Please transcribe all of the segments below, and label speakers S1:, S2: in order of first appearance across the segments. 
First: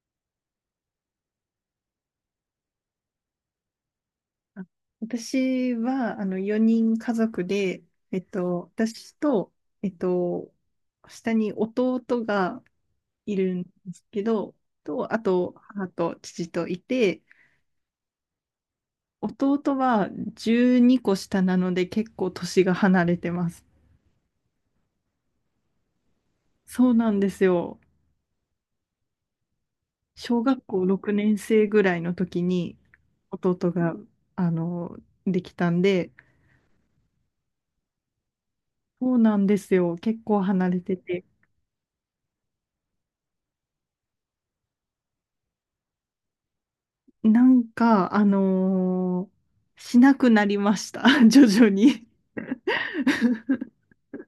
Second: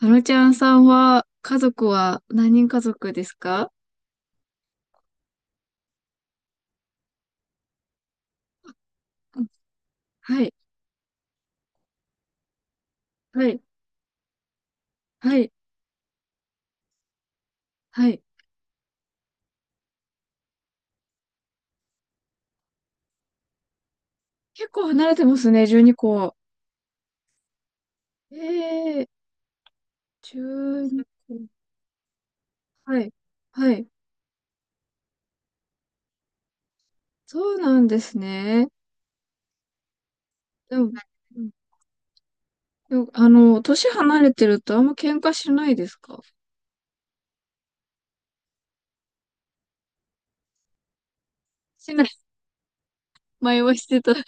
S1: あのちゃんさんは、家族は何人家族ですか？
S2: あ、私は、4人家族で、私
S1: うん。
S2: と、えっ
S1: はい、
S2: と、下に弟がい
S1: は
S2: る
S1: い、
S2: んですけど、あ
S1: はい、
S2: と、母と父といて、
S1: はい。
S2: 弟は12個下なので結構年が離れてます。
S1: 結構離れてますね、12個。
S2: そうなんですよ。
S1: ええ、
S2: 小学校
S1: 12
S2: 6年
S1: 個。
S2: 生ぐらいの時に
S1: はい、は
S2: 弟
S1: い。
S2: が、あの、できたんで、
S1: そうなんですね。
S2: そうなんですよ。結構離
S1: で
S2: れ
S1: も、
S2: てて。
S1: うん、でも、あの、年離れてるとあんま喧嘩しないですか？
S2: なんか、しなくなりました。徐々
S1: しな
S2: に。
S1: い。前はしてた。そ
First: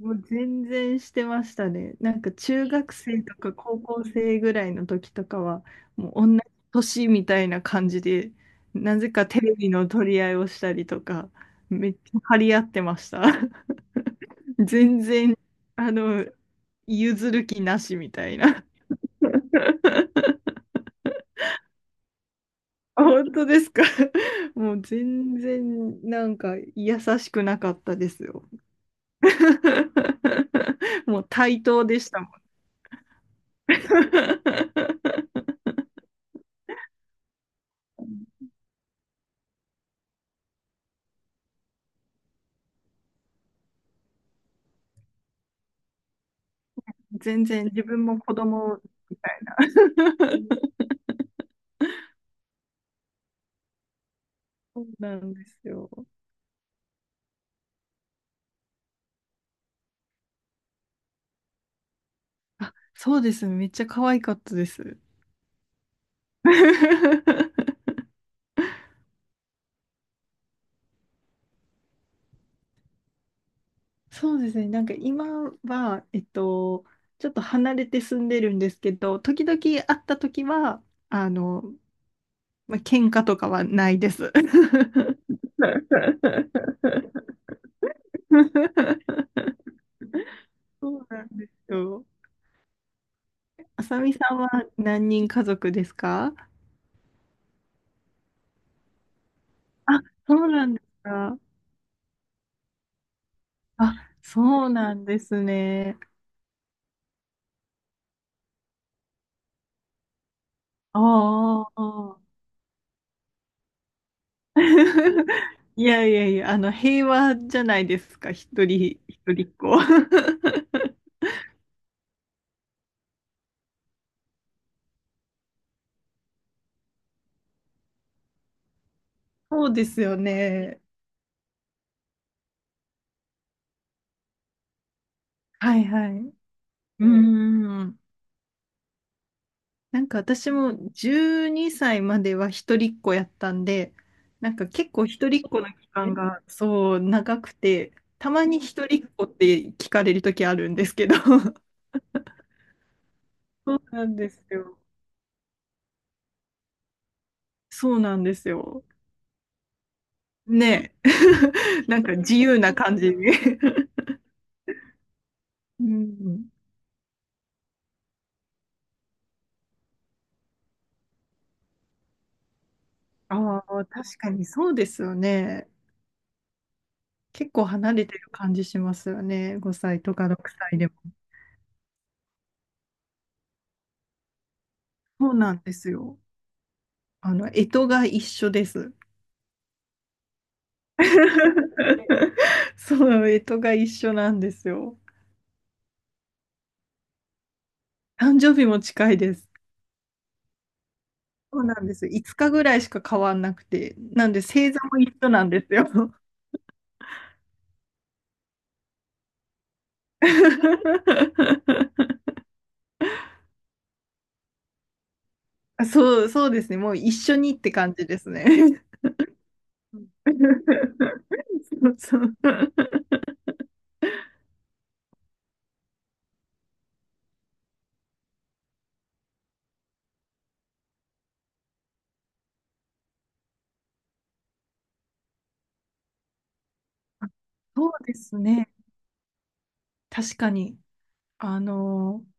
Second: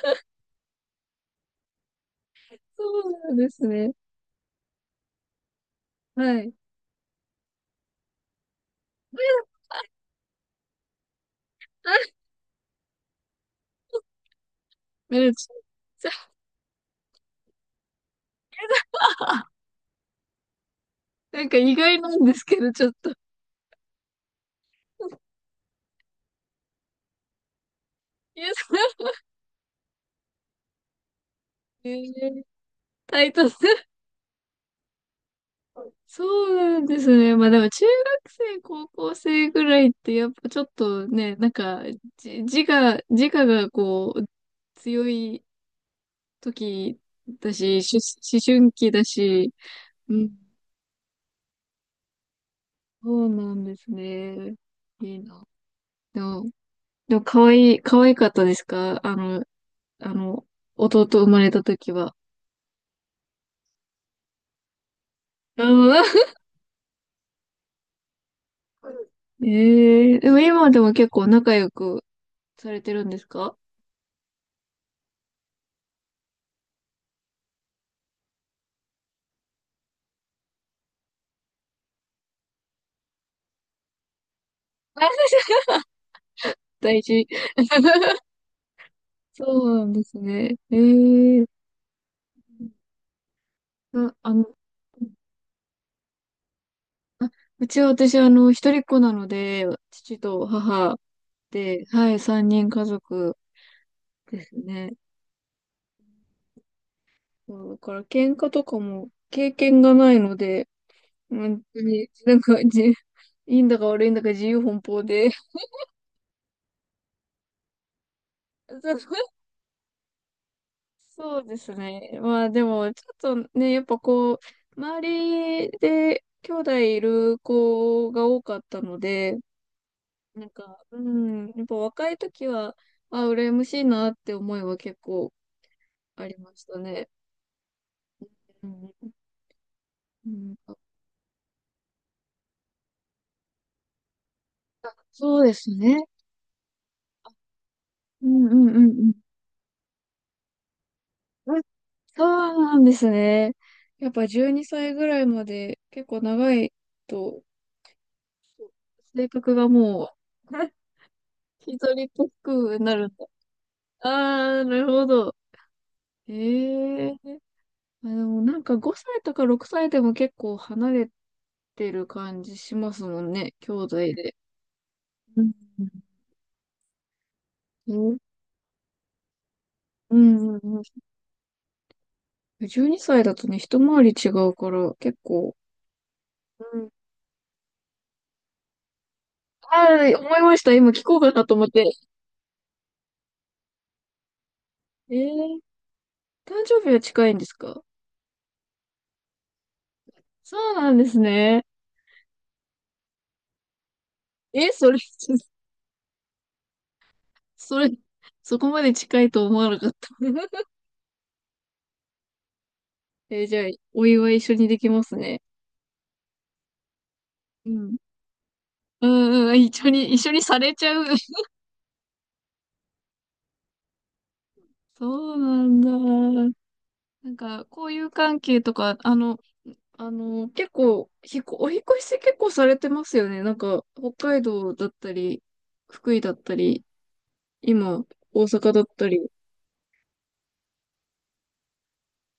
S2: もう全然してましたね。なんか中学
S1: う
S2: 生
S1: な
S2: と
S1: んで
S2: か
S1: す
S2: 高
S1: ね。
S2: 校生ぐらいの時とかは、もう同
S1: は
S2: じ
S1: い。
S2: 年みたいな感じで、なぜかテレビの取り合いをしたりとか、めっちゃ張り合ってました。全
S1: める
S2: 然、
S1: ち
S2: あの、
S1: ゃ
S2: 譲る気なしみたいな。
S1: ん、なんか意外なんですけど、ちょっ
S2: あ、
S1: と。
S2: 本当ですか。もう全然なんか優しくなかったです
S1: いや、
S2: よ。
S1: そう、
S2: もう対等
S1: え
S2: でしたもん。
S1: ー、タイト。そうなんですね。まあでも中学生、高校生ぐらいってやっぱちょっとね、なんかじ自我、自我がこう強い時
S2: 全
S1: だ
S2: 然
S1: し、
S2: 自
S1: し
S2: 分も子
S1: 思春
S2: 供
S1: 期だ
S2: みたい。
S1: し、うん、そうなんですね。
S2: そう
S1: い
S2: な
S1: い
S2: ん
S1: な。
S2: ですよ。
S1: でも、でも、可愛かったですか？あの、弟生まれた時は。
S2: あ、そうですね。めっちゃ可愛かったです。
S1: うん。ええ、でも今でも結構仲良くされてるんですか？
S2: そうですね。なんか今は、ちょっと離れて住んでるんですけど、時々会った時は、あの、まあ、喧嘩とかはないです。
S1: 大事。そうなんですね。え
S2: そうなん
S1: え、
S2: ですよ。あさみ
S1: あ、
S2: さ
S1: あ
S2: ん
S1: の、
S2: は何人家族ですか？
S1: うちは私、あの、一人っ子なので、
S2: あ、
S1: 父
S2: そ
S1: と
S2: うなんです
S1: 母
S2: か。
S1: で、はい、三人家族
S2: あ、
S1: です
S2: そう
S1: ね。
S2: なんですね。
S1: そうだから喧嘩とかも経験がないので、本
S2: あ
S1: 当に、
S2: あ。
S1: なんか、いいんだか悪いんだか自由奔放で。
S2: いやいやいや、平和じゃないですか、一
S1: そ
S2: 人一
S1: う、
S2: 人っ子。
S1: そうですね。まあでも、ちょっとね、やっぱこう、周りで兄弟いる子が多かったので、
S2: そうですよ
S1: なん
S2: ね。
S1: か、うん、やっぱ若い時は、あ、羨ましいなって思いは結構
S2: はいはい。
S1: あ
S2: う
S1: りました
S2: ー
S1: ね。
S2: ん。
S1: うん
S2: なんか
S1: う
S2: 私
S1: ん、
S2: も12歳までは一人っ子やったんで、なんか結構一
S1: そ
S2: 人
S1: う
S2: っ
S1: で
S2: 子
S1: す
S2: の期
S1: ね。
S2: 間がそう長くて、
S1: う
S2: たま
S1: んう
S2: に
S1: んうん
S2: 一
S1: う
S2: 人っ
S1: ん。
S2: 子って聞かれる時あるんですけど、
S1: うん、そうなんですね。
S2: そうな
S1: やっ
S2: ん
S1: ぱ
S2: です
S1: 12
S2: よ。
S1: 歳ぐらいまで結構長いと、
S2: そうなんですよ。
S1: 性格がもう、
S2: ね
S1: 一
S2: え。なん
S1: 人っ
S2: か
S1: ぽ
S2: 自由な
S1: くな
S2: 感
S1: る
S2: じ
S1: んだ。
S2: に。
S1: ああ、なるほど。
S2: うん。
S1: ええ、あ、でもなんか5歳とか6歳でも結構離れてる感じしますもんね、
S2: あ
S1: 兄
S2: あ、
S1: 弟
S2: 確か
S1: で。
S2: にそうですよ
S1: うん
S2: ね。
S1: う
S2: 結構離れて
S1: ん
S2: る感じしますよね。5歳と
S1: う
S2: か6
S1: んうん
S2: 歳
S1: う
S2: でも。
S1: ん、12歳だとね、一回り違うから、結
S2: そうな
S1: 構。
S2: んですよ。
S1: うん。
S2: 干支が一緒です。
S1: あ、思いました。今聞こうかなと思って。
S2: そう、干支が一緒なんですよ。
S1: えー、誕生日は近いんですか？
S2: 誕生日も近いです。
S1: そうなんです
S2: そ
S1: ね。
S2: うなんです。5日ぐらいしか変わんなくて。なんで
S1: え、
S2: 星座
S1: それ、
S2: も一緒なん ですよ。
S1: それ、そこまで近いと思わなかった。えー、じゃあ、お祝い一緒にできますね。
S2: あ、そう、そうですね。もう一緒にっ
S1: う
S2: て感
S1: ん。
S2: じですね。うん。
S1: うんうん、一緒 に、一緒にされちゃう。
S2: そうそう。
S1: そうなんだ。なんか、こういう関係とか、あの、結構、お引っ越し結構されてますよね。なんか、北海道だったり、福井だったり、
S2: あ、そう
S1: 今、
S2: です
S1: 大
S2: ね。
S1: 阪だったり。
S2: 確かに。あのー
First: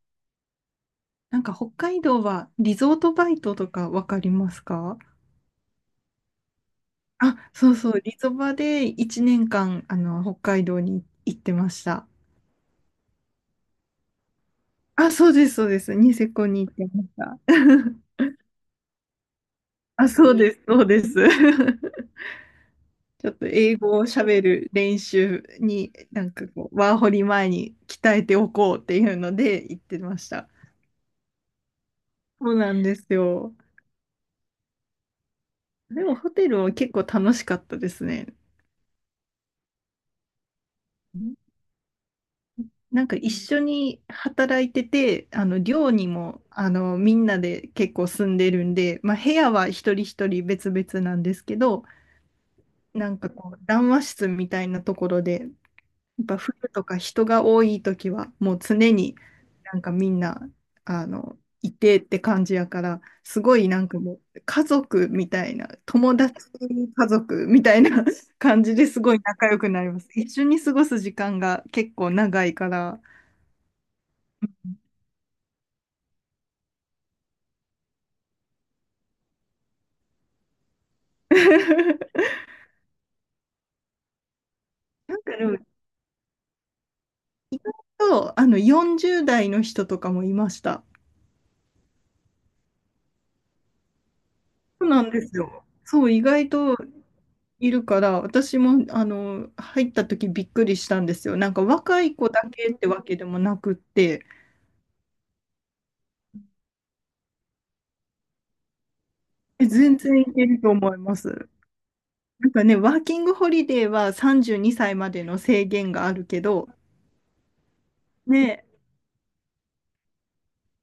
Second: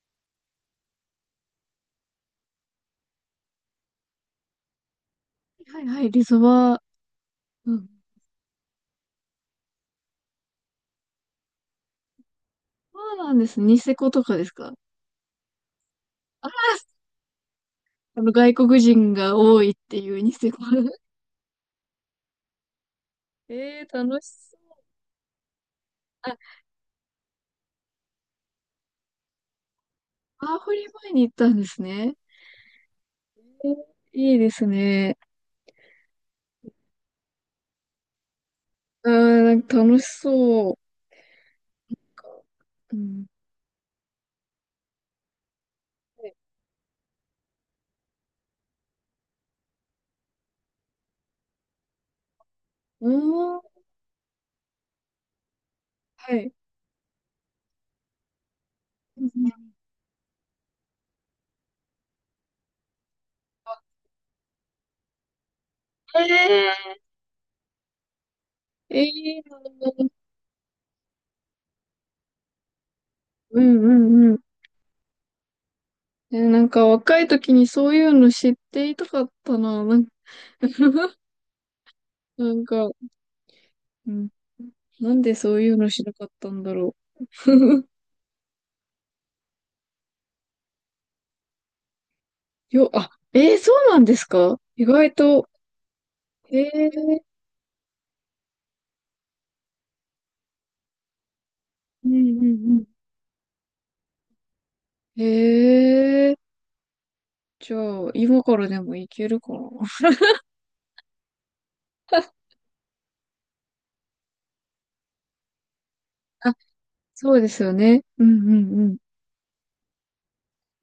S2: なんか北海道はリゾートバイトとかわかりますか？
S1: はいはい、リゾバ。
S2: あ、そ
S1: う
S2: う
S1: ん。
S2: そう。リゾバで1年間、北海道に行ってました。
S1: そうなんです。ニセコとかですか？
S2: あ、そうです、そうです。ニセ
S1: あ
S2: コ
S1: あ、
S2: に行ってました。
S1: あ の、外国人が多いって
S2: あ、
S1: いうニ
S2: そう
S1: セ
S2: で
S1: コ。
S2: す、そう です。ちょっと英
S1: ええー、
S2: 語を
S1: 楽し
S2: 喋
S1: そ
S2: る
S1: う。
S2: 練習に、なん
S1: あ、
S2: かこう、ワーホリ前に鍛えておこうっていうので行ってました。
S1: ワーホリ前に行ったんですね。
S2: そうなんですよ。
S1: えー、いいですね。
S2: でもホテルは結構楽しかったですね。
S1: あー、なんか楽しそう。う
S2: なんか
S1: ん。
S2: 一緒に働いてて、寮に
S1: はい。
S2: もみんなで結構住んでるんで、まあ、部屋は一人一人別々なんですけど、なんかこ
S1: お
S2: う
S1: ー、
S2: 談話室みたいなところでやっ
S1: は
S2: ぱ
S1: い。
S2: 冬とか人が多い時はもう常に
S1: うん、
S2: なんかみんないてって感じやからすごいなんかもう家族みたいな友達
S1: え
S2: 家族みたいな 感じです
S1: え
S2: ごい
S1: え、
S2: 仲良くなります。一緒に過ごす時間が結構長いから。
S1: うんうんうん。え、なんか若い時にそういうの知っていたかったな。なん、なんか、うん。な
S2: なん
S1: んで
S2: かで
S1: そ
S2: も
S1: ういうのしなかったんだろ
S2: と40代の人とかもいました。
S1: う。あ、えー、そうなんですか？意
S2: そうなん
S1: 外
S2: です
S1: と。
S2: よ。そう意外
S1: え
S2: と
S1: え、
S2: いるから、私も入った時びっくりしたんですよ。なんか若
S1: うん
S2: い子だけ
S1: う
S2: っ
S1: ん
S2: てわけでもなくって、
S1: うん。ええ、じゃあ、今からでもいけるかな。
S2: え、全然いけると思います。なんかね、ワーキングホリデーは32歳までの制限があるけ
S1: あ、
S2: ど、
S1: そうですよね。うんう
S2: ね、
S1: んうん。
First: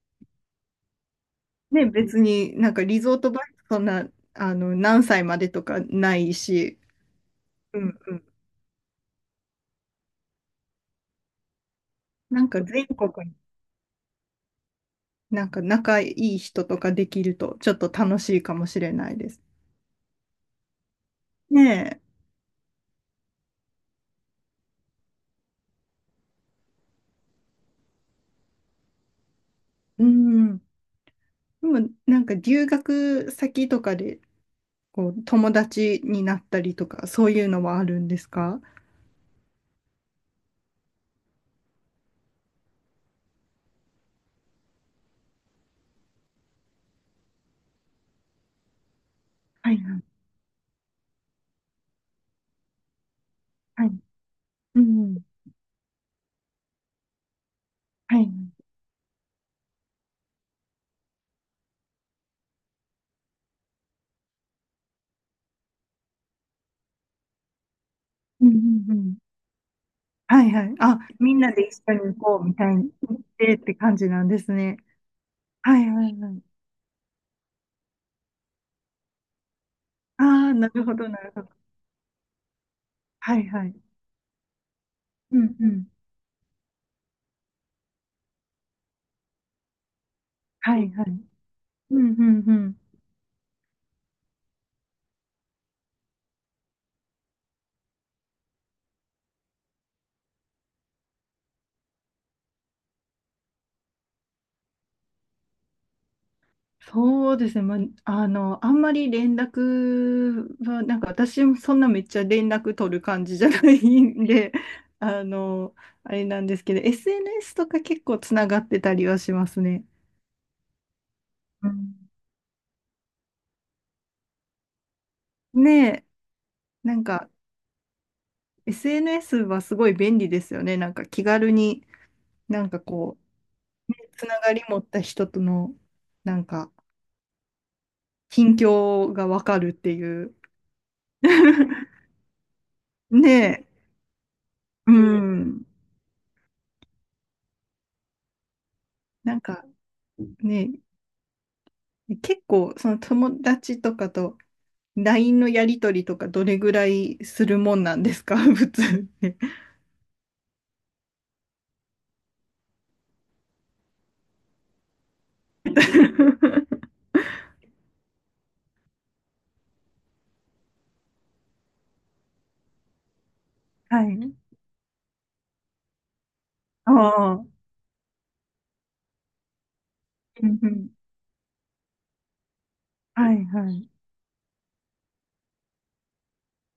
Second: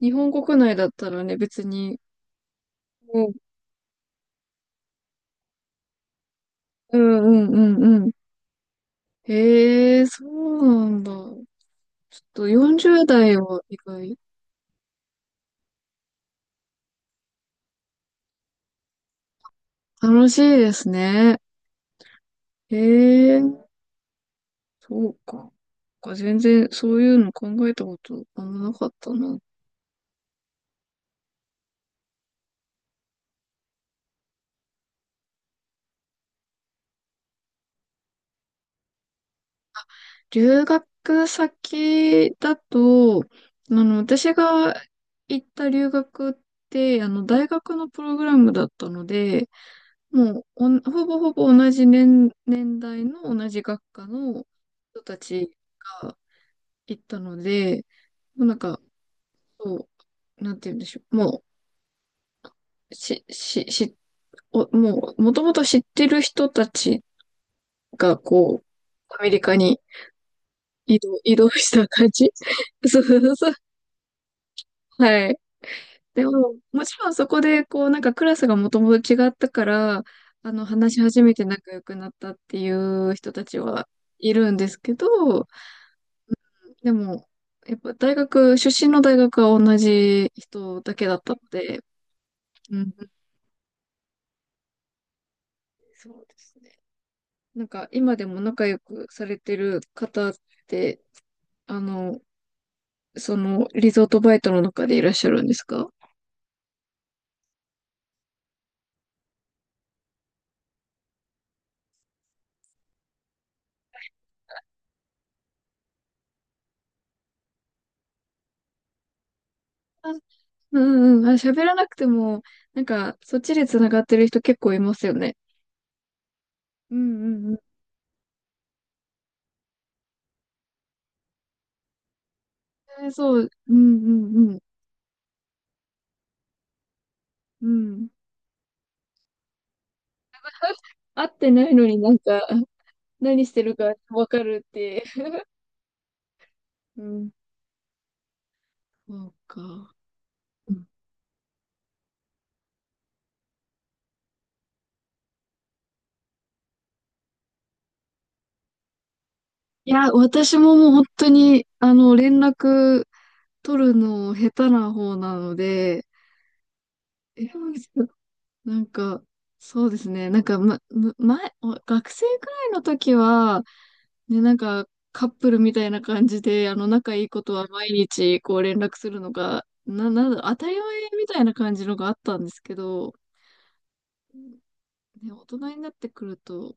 S1: 日本国内だったらね、別
S2: ね、
S1: に。
S2: 別になんかリゾート
S1: も
S2: バイトそんな何歳までとかないし、
S1: うん、うんう
S2: う
S1: んう
S2: ん
S1: んうん。
S2: うん、
S1: ええ、そうなんだ。ちょっ
S2: な
S1: と
S2: んか全
S1: 40
S2: 国に
S1: 代は意外、
S2: なんか仲いい人とかできるとちょっと楽しいかもしれないです。
S1: 楽しいですね。
S2: ね
S1: へえ、そうか。なんか全然そういうの考えたことあんまなかったな。
S2: え、うん。でも、なんか留学先とかで、こう、友達になったりとか、そういうのはあるんですか？
S1: 留学先だと、あの、私が行った留学って、あの、大学のプログラムだったので、
S2: はい、は
S1: もうほぼほぼ同じ年代の同じ学
S2: い。
S1: 科の
S2: う
S1: 人た
S2: ん、
S1: ちが行ったので、
S2: はい。
S1: もうなんか、そう、なんて言うんでしょう。もう、し、し、し、お、もう、もともと知ってる人たちが、
S2: うん、う
S1: こう、
S2: ん、うん。
S1: アメリカに
S2: はいはい。
S1: 移
S2: あ、
S1: 動、
S2: み
S1: 移
S2: ん
S1: 動
S2: なで
S1: し
S2: 一
S1: た
S2: 緒
S1: 感
S2: に行
S1: じ
S2: こうみたい に
S1: そう
S2: 行
S1: そ
S2: っ
S1: うそう。
S2: てって感じなんですね。
S1: はい。
S2: はいはい
S1: で
S2: はい。
S1: も、もちろんそこで、こう、なんかクラスがもともと違ったから、
S2: あ
S1: あ
S2: あ、
S1: の、
S2: なるほ
S1: 話し
S2: ど、な
S1: 始
S2: る
S1: め
S2: ほ
S1: て
S2: ど。
S1: 仲良くなったっていう人
S2: は
S1: た
S2: い
S1: ち
S2: は
S1: は
S2: い。
S1: いるんですけ
S2: う
S1: ど、
S2: ん、うん。
S1: でも、やっぱ出身の大学は同じ
S2: は
S1: 人
S2: い
S1: だ
S2: は
S1: けだ
S2: い。
S1: ったので、
S2: うんうんう
S1: う
S2: ん。
S1: ん、そうですね。なんか今でも仲良くされてる方って、あの、その、リゾートバイトの中でいらっしゃるんですか？
S2: そうですね、まあ、あんまり連絡は、なんか私もそんなめっちゃ連絡取る感じじゃないんで、あの、あれなんですけど、SNS とか結構つながってたりはしますね。
S1: あ、うんうん。あ、喋
S2: う
S1: らなくて
S2: ん、
S1: も、なんか、そっちで繋がってる人結構いますよね。
S2: ねえ、な
S1: う
S2: ん
S1: ん
S2: か
S1: うんうん。
S2: SNS はすごい便利ですよね。なんか気軽に、なんか
S1: えー、
S2: こ
S1: そう、うん
S2: う、
S1: う
S2: つなが
S1: んうん。
S2: り持った人との、なんか、
S1: うん。
S2: 近況がわかるっていう。
S1: 会ってないのに なんか、
S2: ね
S1: 何して
S2: え、
S1: るかわかるっ
S2: う
S1: て。
S2: ん。
S1: うん。そう
S2: なんか
S1: か。
S2: ね、
S1: うん。
S2: 結構、その友達とかと LINE のやりとりとかどれぐらいするもんなんですか？ 普通って。
S1: いや、私ももう本当に、あの、連絡取るの下手な方なので、えなんか、そうですね。なんか、ま、む前、お学生くらいの時は、
S2: はい。ね、
S1: ね、なんか、カップルみたいな感じで、あの、仲いい
S2: あ
S1: こ
S2: あ。う
S1: とは毎日、こう、連絡するのが、な、なんだ、当
S2: んう
S1: たり
S2: ん。
S1: 前みたいな感じのがあったんですけど、
S2: はいはい。
S1: ね、大人になってくると、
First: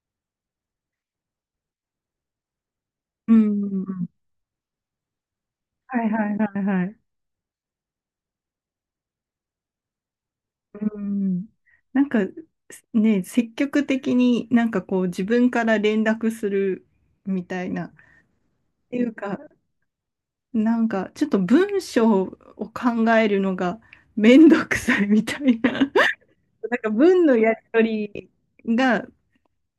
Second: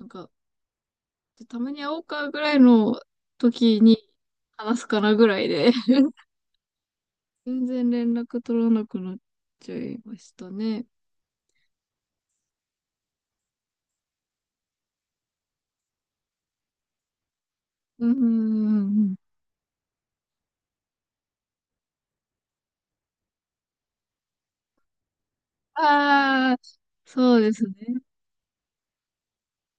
S1: なんか、たまに会おうかぐらいの
S2: うんう
S1: 時
S2: んう
S1: に
S2: ん。
S1: 話すかなぐらいで、
S2: はい はいはいはい。
S1: 全然連絡取らなくなっちゃいましたね。
S2: うん。なんか、ね、積極的になんかこう自分から連絡するみたいな。っ
S1: うんうんう
S2: て
S1: ん
S2: い
S1: う
S2: う
S1: ん。
S2: か、なんかちょっと文章を考えるのがめんどくさいみたいな。なん
S1: ああ、
S2: か文
S1: そ
S2: の
S1: うで
S2: やり
S1: すね。
S2: 取りが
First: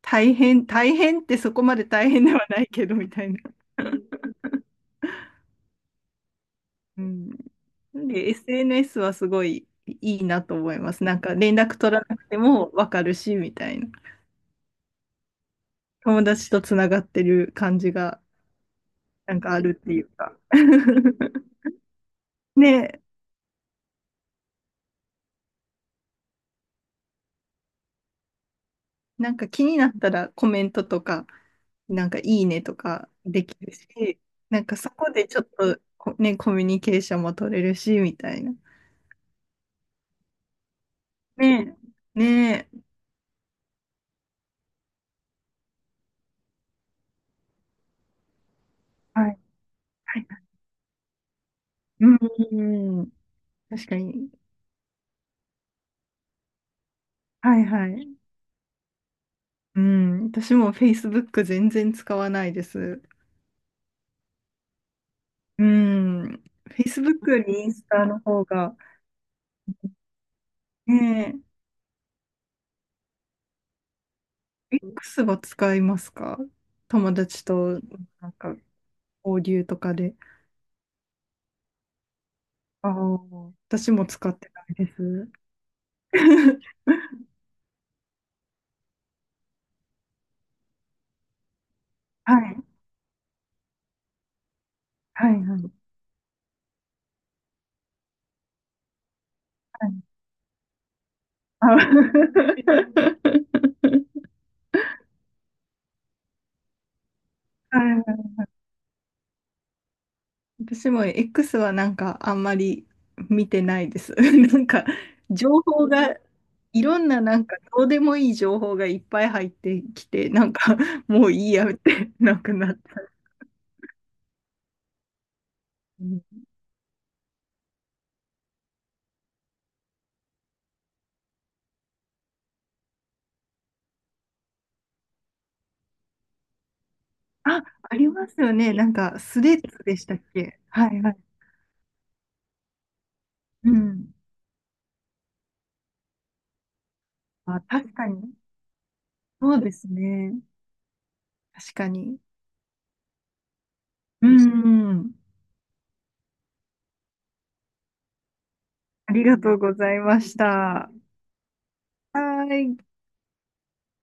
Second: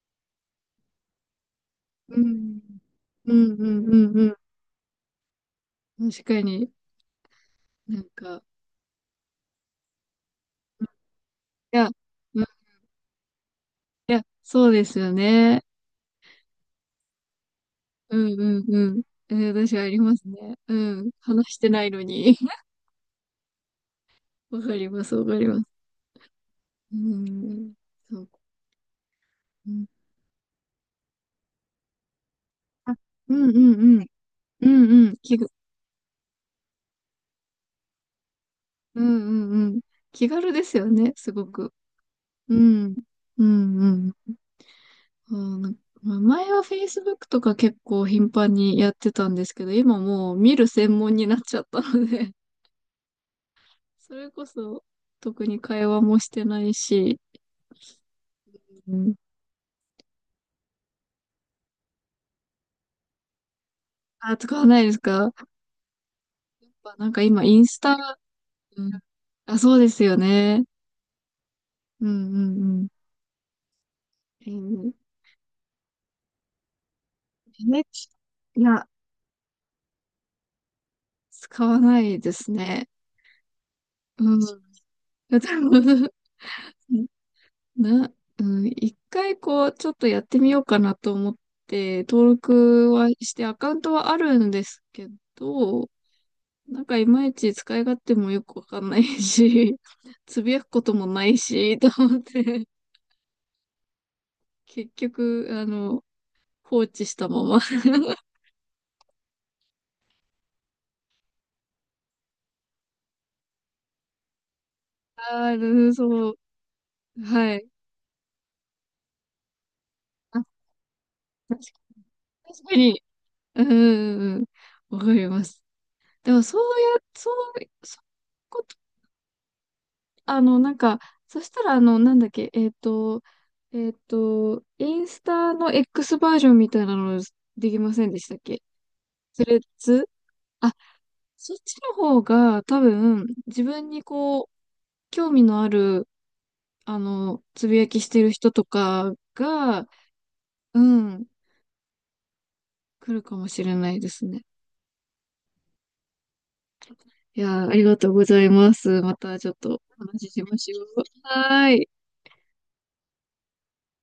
S2: 大変、大変ってそこまで大
S1: う
S2: 変では
S1: ん。
S2: ないけどみたい
S1: う
S2: な。
S1: んうんうんうん。確かに。
S2: うん。
S1: な
S2: な
S1: ん
S2: んで
S1: か、
S2: SNS はすごいいいなと思います。なんか連絡
S1: いや、
S2: 取らなくて
S1: うん、い
S2: もわかるしみたいな。
S1: や、そうですよね。
S2: 友達とつながってる感じ
S1: う
S2: が
S1: んうんうん。え
S2: なん
S1: ー、
S2: かあ
S1: 私
S2: る
S1: は
S2: っ
S1: あ
S2: て
S1: り
S2: いう
S1: ます
S2: か。
S1: ね。うん。話してないのに。
S2: ね、
S1: わかります、わかります。うん。そうか。
S2: なんか気
S1: う
S2: に
S1: ん。
S2: なったらコメントとか、なんかいいねと
S1: あ、
S2: か
S1: う
S2: で
S1: ん
S2: き
S1: う
S2: る
S1: んうん。
S2: し、なん
S1: う
S2: かそ
S1: んう
S2: こ
S1: ん。
S2: でちょっとこね、コミュニケーションも取れるしみたいな。
S1: うんうんうん。気軽ですよね、すごく。
S2: ねえ、
S1: う
S2: ねえ、
S1: ん。うんうんうん、なんかまあ前は Facebook とか結構頻繁にやってた
S2: は
S1: ん
S2: い。
S1: ですけど、今
S2: はい。
S1: もう見る専門になっちゃったの
S2: う
S1: で、
S2: んん。確か
S1: それ
S2: に。
S1: こそ特に会話もしてないし、
S2: はいはい。
S1: うん、
S2: うん。私も Facebook 全然使わないです。
S1: あ、使わないですか？やっ
S2: うん。
S1: ぱなんか
S2: Facebook
S1: 今
S2: よ
S1: イ
S2: り
S1: ン
S2: イン
S1: ス
S2: ス
S1: タ、
S2: タの方が。
S1: うん、あ、そうですよね。
S2: ね
S1: うんうんうん。え
S2: え。
S1: ー、
S2: X は使いますか？友達と
S1: n
S2: なんか
S1: いや、
S2: 交流とかで。
S1: 使わないですね。
S2: ああ、私も
S1: う
S2: 使
S1: ん。
S2: ってないです。
S1: うん、 な、うん、一回こう、ちょっとやってみようかなと思って、登
S2: はい。
S1: 録はして、アカウントはあるんですけ
S2: はいはい。
S1: ど、なんかいまいち使い勝手もよくわかんないし、
S2: はい。
S1: つぶやくこともない
S2: あ、
S1: し、と思っ て、結局、あの、放置したまま。
S2: はい、 私も X はなんかあんまり見てないです。なんか情
S1: あ
S2: 報
S1: あ、
S2: が
S1: そう。
S2: いろんななん
S1: は
S2: か
S1: い。
S2: どうでもいい情報がいっぱい入ってきて、
S1: あ、
S2: なんかもういいやっ
S1: 確
S2: て なくな
S1: か
S2: っ
S1: に。
S2: た。
S1: うんうんうん。わかります。
S2: うん、
S1: でも、そうや、そう、そういうこあの、なんか、そしたら、あの、なんだっけ、インスタの X バージョンみたいなの
S2: あ、
S1: できま
S2: あ
S1: せ
S2: り
S1: んでし
S2: ま
S1: たっ
S2: すよ
S1: け？
S2: ね。なんかス
S1: ス
S2: レ
S1: レッ
S2: ッズでし
S1: ズ。
S2: たっけ？
S1: あ、
S2: はいはい。
S1: そっちの方が多分、自
S2: う
S1: 分に
S2: ん。
S1: こう、興味のある、あの、
S2: あ、
S1: つぶや
S2: 確
S1: き
S2: か
S1: してる
S2: に。
S1: 人とか
S2: そうで
S1: が、
S2: すね。
S1: うん、
S2: 確かに。
S1: 来るかもしれないです
S2: う
S1: ね。
S2: ん。
S1: いやー、ありがとうございます。
S2: あ
S1: ま
S2: りが
S1: たちょ
S2: と
S1: っ
S2: うご
S1: と
S2: ざい
S1: お
S2: ま
S1: 話し
S2: し
S1: しましょう。
S2: た。
S1: はーい。
S2: はい。